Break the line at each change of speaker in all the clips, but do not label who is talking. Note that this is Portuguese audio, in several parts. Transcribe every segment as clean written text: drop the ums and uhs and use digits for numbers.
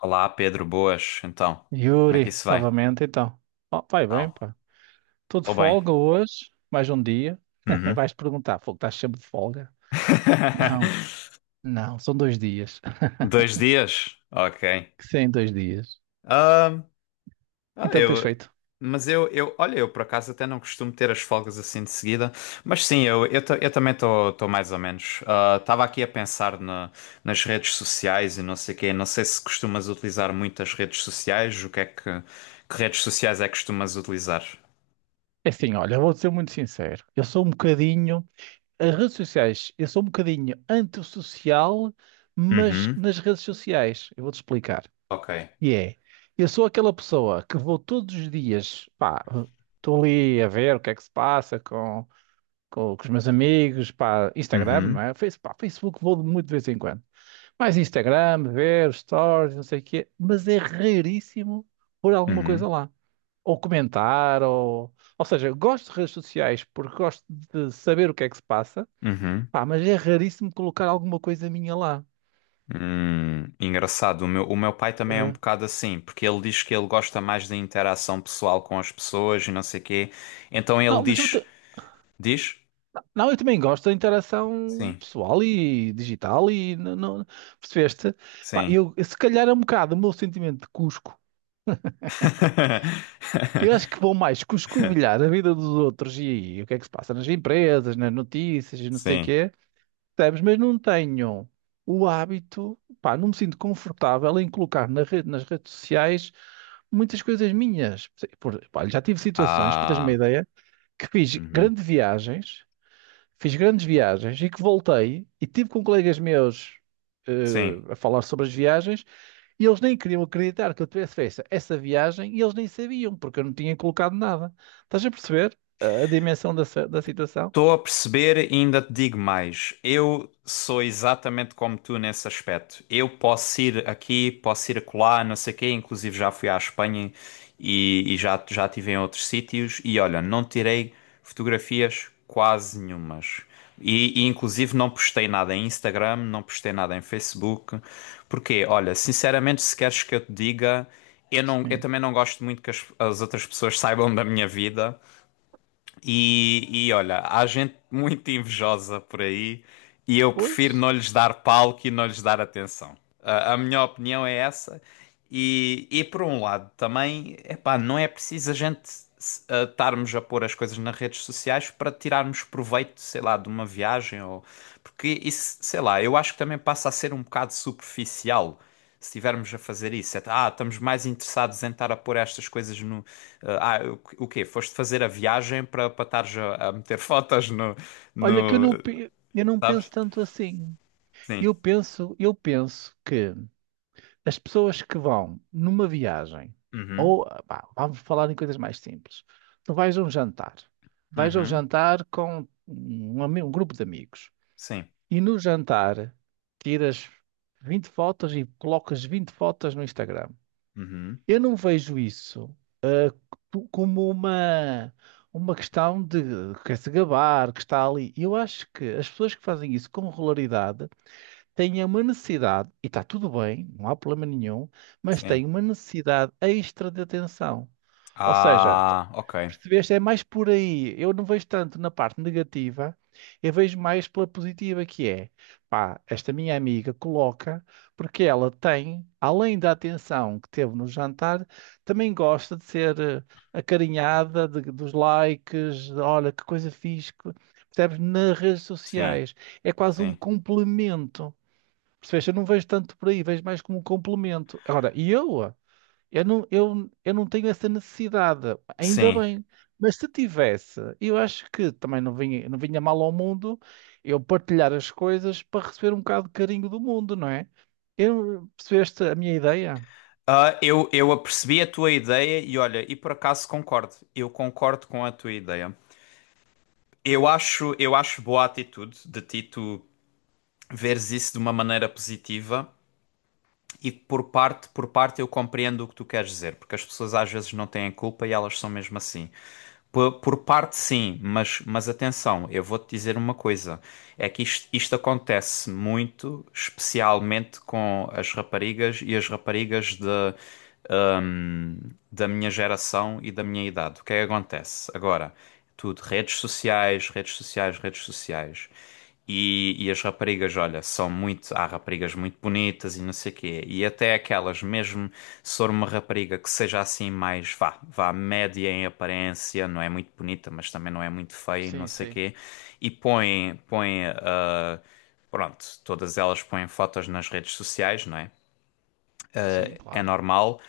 Olá, Pedro, boas. Então, como é que
Yuri,
isso vai?
novamente então. Oh, vai bem,
Não,
pá. Estou de
estou bem.
folga hoje, mais um dia.
Uhum.
Vais perguntar, fogo, estás sempre de folga? Não, não, são dois dias.
Dois dias? Ok.
Sim, dois dias.
Ah, ah,
Então, o que tens
eu,
feito?
mas eu, olha, eu por acaso até não costumo ter as folgas assim de seguida, mas sim, eu também estou mais ou menos. Estava aqui a pensar nas redes sociais e não sei quê. Não sei se costumas utilizar muito as redes sociais, o que é que redes sociais é que costumas utilizar?
É assim, olha, vou ser muito sincero. Eu sou um bocadinho. As redes sociais, eu sou um bocadinho antissocial, mas
Uhum.
nas redes sociais. Eu vou-te explicar.
Ok.
E é. Eu sou aquela pessoa que vou todos os dias, pá, estou ali a ver o que é que se passa com os meus amigos, pá, Instagram, não
Uhum.
é? Face, pá, Facebook vou muito de vez em quando. Mais Instagram, ver stories, não sei o quê, mas é raríssimo pôr alguma coisa
Uhum.
lá. Ou comentar, ou... Ou seja, eu gosto de redes sociais porque gosto de saber o que é que se passa,
Uhum.
pá, mas é raríssimo colocar alguma coisa minha lá.
Engraçado. O meu pai também é um
É.
bocado assim, porque ele diz que ele gosta mais da interação pessoal com as pessoas e não sei quê. Então ele
Não,
diz, diz?
não, eu também gosto da interação
Sim,
pessoal e digital e... percebeste? Pá,
sim.
eu, se calhar é um bocado o meu sentimento de Cusco. Eu acho que vou mais cuscovilhar escovilhar a vida dos outros e, aí, o que é que se passa nas empresas, nas notícias e não sei o
Sim.
quê, percebes? Mas não tenho o hábito, pá, não me sinto confortável em colocar na rede, nas redes sociais muitas coisas minhas. Por, pá, já tive situações, para teres uma
Ah,
ideia, que fiz
uhum.
grandes viagens, fiz grandes viagens e que voltei e tive com colegas meus
Sim.
a falar sobre as viagens e eles nem queriam acreditar que eu tivesse feito essa viagem e eles nem sabiam porque eu não tinha colocado nada. Estás a perceber a dimensão da da situação?
Estou a perceber e ainda te digo mais. Eu sou exatamente como tu nesse aspecto. Eu posso ir aqui, posso ir acolá, não sei o quê. Inclusive já fui à Espanha e, e já estive em outros sítios. E olha, não tirei fotografias quase nenhumas. E inclusive não postei nada em Instagram, não postei nada em Facebook. Porque, olha, sinceramente, se queres que eu te diga, eu não, eu
Sim.
também não gosto muito que as outras pessoas saibam da minha vida. E olha, há gente muito invejosa por aí e eu prefiro
Pois.
não lhes dar palco e não lhes dar atenção. A minha opinião é essa. E por um lado, também, epá, não é preciso a gente a estarmos a pôr as coisas nas redes sociais para tirarmos proveito, sei lá, de uma viagem ou. Porque isso, sei lá, eu acho que também passa a ser um bocado superficial se estivermos a fazer isso, é, ah, estamos mais interessados em estar a pôr estas coisas no. ah, ah, o quê? Foste fazer a viagem para estares a meter fotos no,
Olha que eu
no.
não, pe- eu não penso
Sabes?
tanto assim.
Sim.
Eu penso que as pessoas que vão numa viagem,
Uhum.
ou pá, vamos falar em coisas mais simples. Tu vais a um jantar, vais a um
Uhum.
jantar com um grupo de amigos,
Sim.
e no jantar tiras 20 fotos e colocas 20 fotos no Instagram.
Uhum.
Eu não vejo isso como uma questão de quer se gabar, que está ali. Eu acho que as pessoas que fazem isso com regularidade têm uma necessidade, e está tudo bem, não há problema nenhum, mas
Sim.
têm uma necessidade extra de atenção. Ou seja,
Ah, ok.
percebeste? É mais por aí. Eu não vejo tanto na parte negativa, eu vejo mais pela positiva que é. Pá, esta minha amiga coloca, porque ela tem, além da atenção que teve no jantar, também gosta de ser acarinhada, dos likes, de, olha que coisa fixe. Que... percebes? Nas redes
Sim.
sociais. É quase um
Sim.
complemento. Percebeste? Eu não vejo tanto por aí, vejo mais como um complemento. Agora, eu não tenho essa necessidade, ainda
Sim.
bem. Mas se tivesse, eu acho que também não vinha mal ao mundo eu partilhar as coisas para receber um bocado de carinho do mundo, não é? Eu, percebeste a minha ideia?
Ah, eu apercebi a tua ideia e olha, e por acaso concordo. Eu concordo com a tua ideia. Eu acho boa a atitude de ti tu veres isso de uma maneira positiva. E por parte eu compreendo o que tu queres dizer, porque as pessoas às vezes não têm culpa e elas são mesmo assim. Por parte sim, mas atenção, eu vou-te dizer uma coisa, é que isto acontece muito, especialmente com as raparigas e as raparigas de, hum, da minha geração e da minha idade. O que é que acontece? Agora, tudo, redes sociais, redes sociais, redes sociais. E as raparigas, olha, são muito. Há raparigas muito bonitas e não sei o quê. E até aquelas, mesmo se for uma rapariga que seja assim mais, vá, vá, média em aparência, não é muito bonita, mas também não é muito feia e não
Sim,
sei o
sim.
quê. E põe, põe, ah, pronto, todas elas põem fotos nas redes sociais, não é?
Sim,
É
claro.
normal,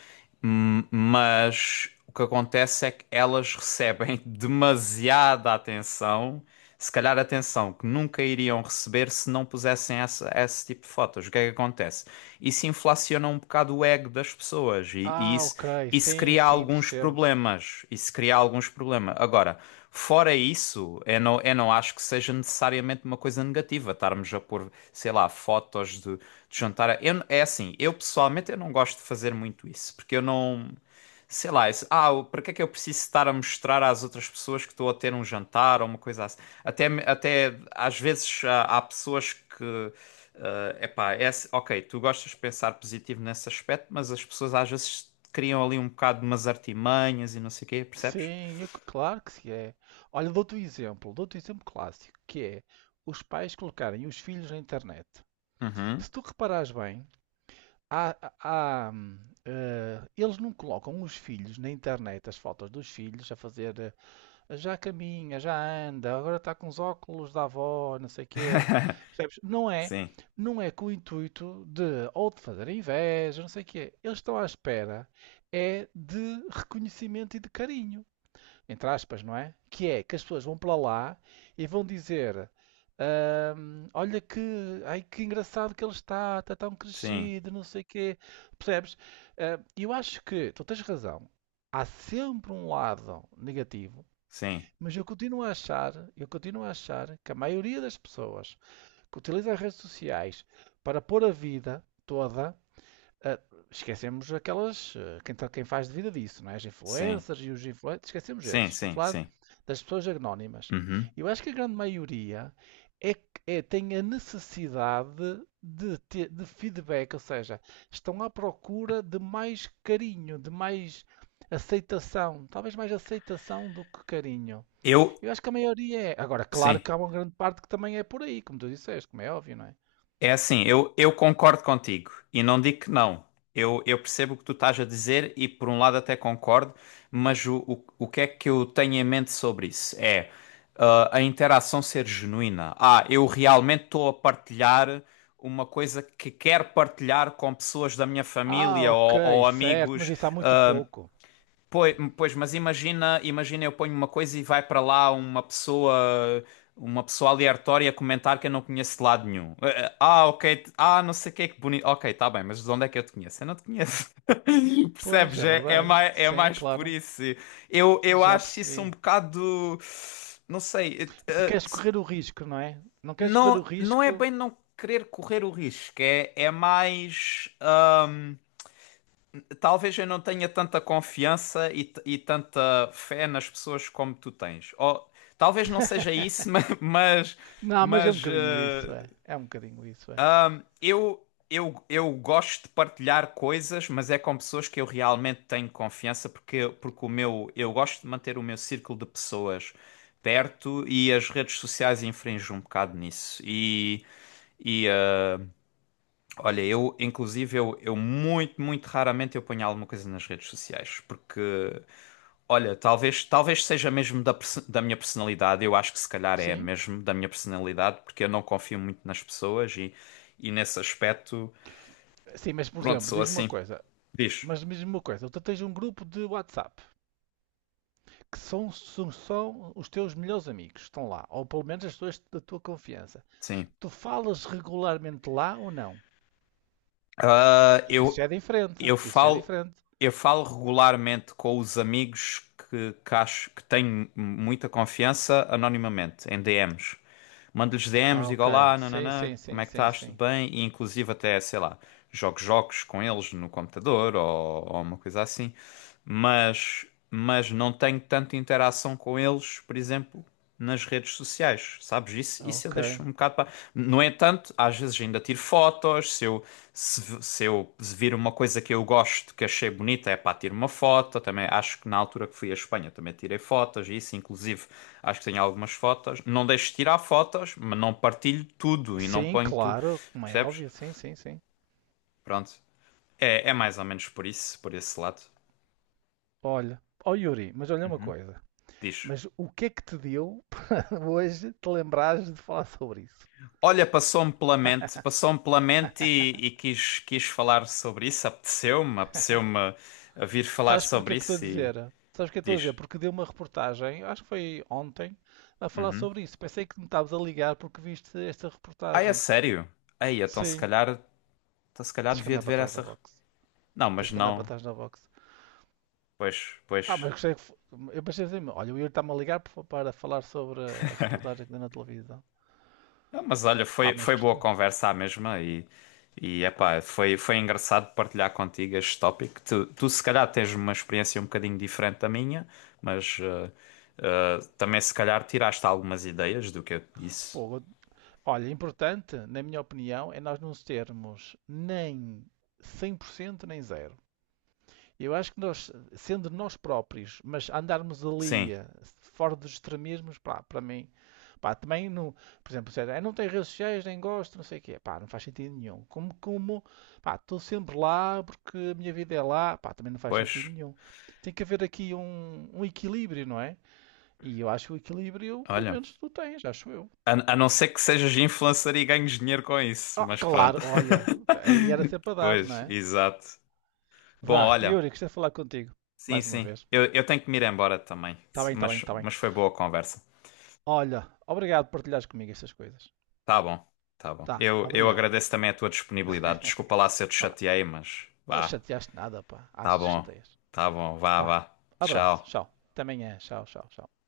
mas o que acontece é que elas recebem demasiada atenção, se calhar atenção que nunca iriam receber se não pusessem essa, esse tipo de fotos. O que é que acontece? Isso inflaciona um bocado o ego das pessoas e, e
Ah,
isso,
ok.
isso
Sim,
cria
sim,
alguns
percebo.
problemas. Isso cria alguns problemas. Agora, fora isso, eu não acho que seja necessariamente uma coisa negativa estarmos a pôr, sei lá, fotos de jantar. Eu, é assim, eu pessoalmente eu não gosto de fazer muito isso, porque eu não. Sei lá, isso, para que é que eu preciso estar a mostrar às outras pessoas que estou a ter um jantar ou uma coisa assim? Até, até às vezes há, há pessoas que. É epá, é, assim, ok, tu gostas de pensar positivo nesse aspecto, mas as pessoas às vezes criam ali um bocado de umas artimanhas e não sei o quê, percebes?
Claro que se é. Olha, dou-te um exemplo clássico, que é os pais colocarem os filhos na internet.
Uhum.
Se tu reparares bem, há- há, hum, eles não colocam os filhos na internet, as fotos dos filhos, a fazer já caminha, já anda, agora está com os óculos da avó, não sei o quê. Percebes?
Sim,
Não é com o intuito de ou de fazer inveja, não sei o quê. Eles estão à espera é de reconhecimento e de carinho entre aspas, não é? Que é que as pessoas vão para lá e vão dizer: " Olha que, ai, que engraçado que ele está, está tão
sim,
crescido, não sei o quê." Percebes? Ah, eu acho que tu tens razão. Há sempre um lado negativo,
sim,
mas eu continuo a achar que a maioria das pessoas que utilizam as redes sociais para pôr a vida toda, ah, esquecemos aquelas. Quem faz de vida disso, não é? As
sim,
influencers e os influencers. Esquecemos
sim,
esses. Estou a
sim,
falar
sim.
das pessoas anónimas.
Uhum.
Eu acho que a grande maioria tem a necessidade de feedback, ou seja, estão à procura de mais carinho, de mais aceitação. Talvez mais aceitação do que carinho.
Eu,
Eu acho que a maioria é. Agora, claro
sim.
que há uma grande parte que também é por aí, como tu disseste, como é óbvio, não é?
É assim, eu concordo contigo e não digo que não. Eu percebo o que tu estás a dizer e por um lado até concordo, mas o que é que eu tenho em mente sobre isso? É ah, a interação ser genuína. Ah, eu realmente estou a partilhar uma coisa que quero partilhar com pessoas da minha
Ah,
família
ok,
ou
certo, mas
amigos.
isso há muito pouco.
Pois, pois, mas imagina, imagina eu ponho uma coisa e vai para lá uma pessoa aleatória comentar que eu não conheço de lado nenhum. Ah, ok, não sei o que é que bonito. Ok, tá bem, mas de onde é que eu te conheço? Eu não te conheço.
Pois,
Percebes?
é
É,
verdade.
é
Sim,
mais por
claro.
isso. Eu
Já
acho isso um
percebi.
bocado, não sei,
Não queres correr o risco, não é? Não queres correr o
não, não é
risco.
bem não querer correr o risco, é, é mais talvez eu não tenha tanta confiança e tanta fé nas pessoas como tu tens. Ou talvez não seja isso, mas,
Não, mas é um
mas,
bocadinho isso,
eh,
é. É um bocadinho isso, é.
eu gosto de partilhar coisas, mas é com pessoas que eu realmente tenho confiança, porque o meu, eu gosto de manter o meu círculo de pessoas perto e as redes sociais infringem um bocado nisso. E olha, eu muito, muito raramente eu ponho alguma coisa nas redes sociais, porque olha, talvez seja mesmo da, da minha personalidade. Eu acho que se calhar é
Sim.
mesmo da minha personalidade, porque eu não confio muito nas pessoas e nesse aspecto,
Sim, mas por
pronto,
exemplo,
sou
diz-me uma
assim.
coisa.
Diz.
Mas diz-me uma coisa. Tu tens um grupo de WhatsApp que são os teus melhores amigos. Estão lá. Ou pelo menos as pessoas da tua confiança.
Sim.
Tu falas regularmente lá ou não?
Ah,
É. Isso já
eu,
é diferente.
Eu
Isso já é
falo,
diferente.
eu falo regularmente com os amigos que acho que tenho muita confiança anonimamente, em DMs. Mando-lhes DMs,
Ah,
digo
ok.
olá,
Sim,
nananã,
sim,
como
sim,
é que
sim,
estás? Tudo
sim.
bem? E inclusive até, sei lá, jogo jogos com eles no computador ou uma coisa assim. Mas não tenho tanta interação com eles, por exemplo, nas redes sociais, sabes? Isso eu
Ok.
deixo um bocado para. No entanto, às vezes ainda tiro fotos. Se eu, se eu vir uma coisa que eu gosto, que achei bonita, é pá, tiro uma foto. Também acho que na altura que fui à Espanha também tirei fotos, e isso, inclusive, acho que tenho algumas fotos. Não deixo de tirar fotos, mas não partilho tudo e não
Sim,
ponho tudo.
claro, como é
Percebes?
óbvio, sim, sim, sim.
Pronto. É, é mais ou menos por isso, por esse lado.
Olha, ó Yuri, mas olha uma coisa.
Diz.
Mas o que é que te deu para hoje te lembrares de falar sobre isso?
Olha, passou-me pela mente e quis, quis falar sobre isso. Apeteceu-me, apeteceu-me a vir falar
Sabes porque
sobre
é que estou a
isso e
dizer? Sabes o que é que estou a dizer?
diz.
Porque deu uma reportagem, acho que foi ontem, a falar sobre isso. Pensei que me estavas a ligar porque viste esta
Ai, é
reportagem.
sério? Aí,
Sim,
então, se calhar
tens que
devia
andar
de
para
ver
trás da
essa.
box.
Não, mas
Tens que andar para
não.
trás da box.
Pois, pois.
Ah, mas gostei que. fo- Eu pensei assim, olha, o Yuri está-me a ligar para falar sobre a reportagem que deu na televisão.
Ah, mas olha,
Ah,
foi,
mas
foi boa
gostei.
conversa à mesma e epá, foi, foi engraçado partilhar contigo este tópico. Tu se calhar tens uma experiência um bocadinho diferente da minha, mas também se calhar tiraste algumas ideias do que eu te disse.
Fogo, olha, importante, na minha opinião, é nós não termos nem 100% nem zero. Eu acho que nós, sendo nós próprios, mas andarmos ali
Sim,
fora dos extremismos, pá, para mim, pá, também não, por exemplo, dizer: "Ah, não tem redes sociais, nem gosto, não sei o quê, pá, não faz sentido nenhum." Como, pá, estou sempre lá porque a minha vida é lá, pá, também não faz sentido
pois,
nenhum. Tem que haver aqui um, um equilíbrio, não é? E eu acho que o equilíbrio, pelo
olha.
menos, tu tens, acho eu.
A não ser que sejas influencer e ganhes dinheiro com isso,
Ah,
mas
claro,
pronto.
olha, aí era sempre a dar, não
Pois,
é?
exato. Bom,
Vá,
olha,
Yuri, gostei de falar contigo.
sim,
Mais uma
sim.
vez.
Eu tenho que me ir embora também,
Tá bem, tá bem, tá bem.
mas foi boa a conversa.
Olha, obrigado por partilhares comigo estas coisas.
Tá bom, tá bom.
Tá,
Eu
obrigado.
agradeço também a tua disponibilidade. Desculpa lá se eu te
Vá lá.
chateei, mas
Não
vá.
chateaste nada, pá.
Tá
Achas que
bom,
chateias.
tá bom, vá,
Vá,
vá.
abraço,
Tchau.
tchau. Até amanhã, tchau, tchau, tchau.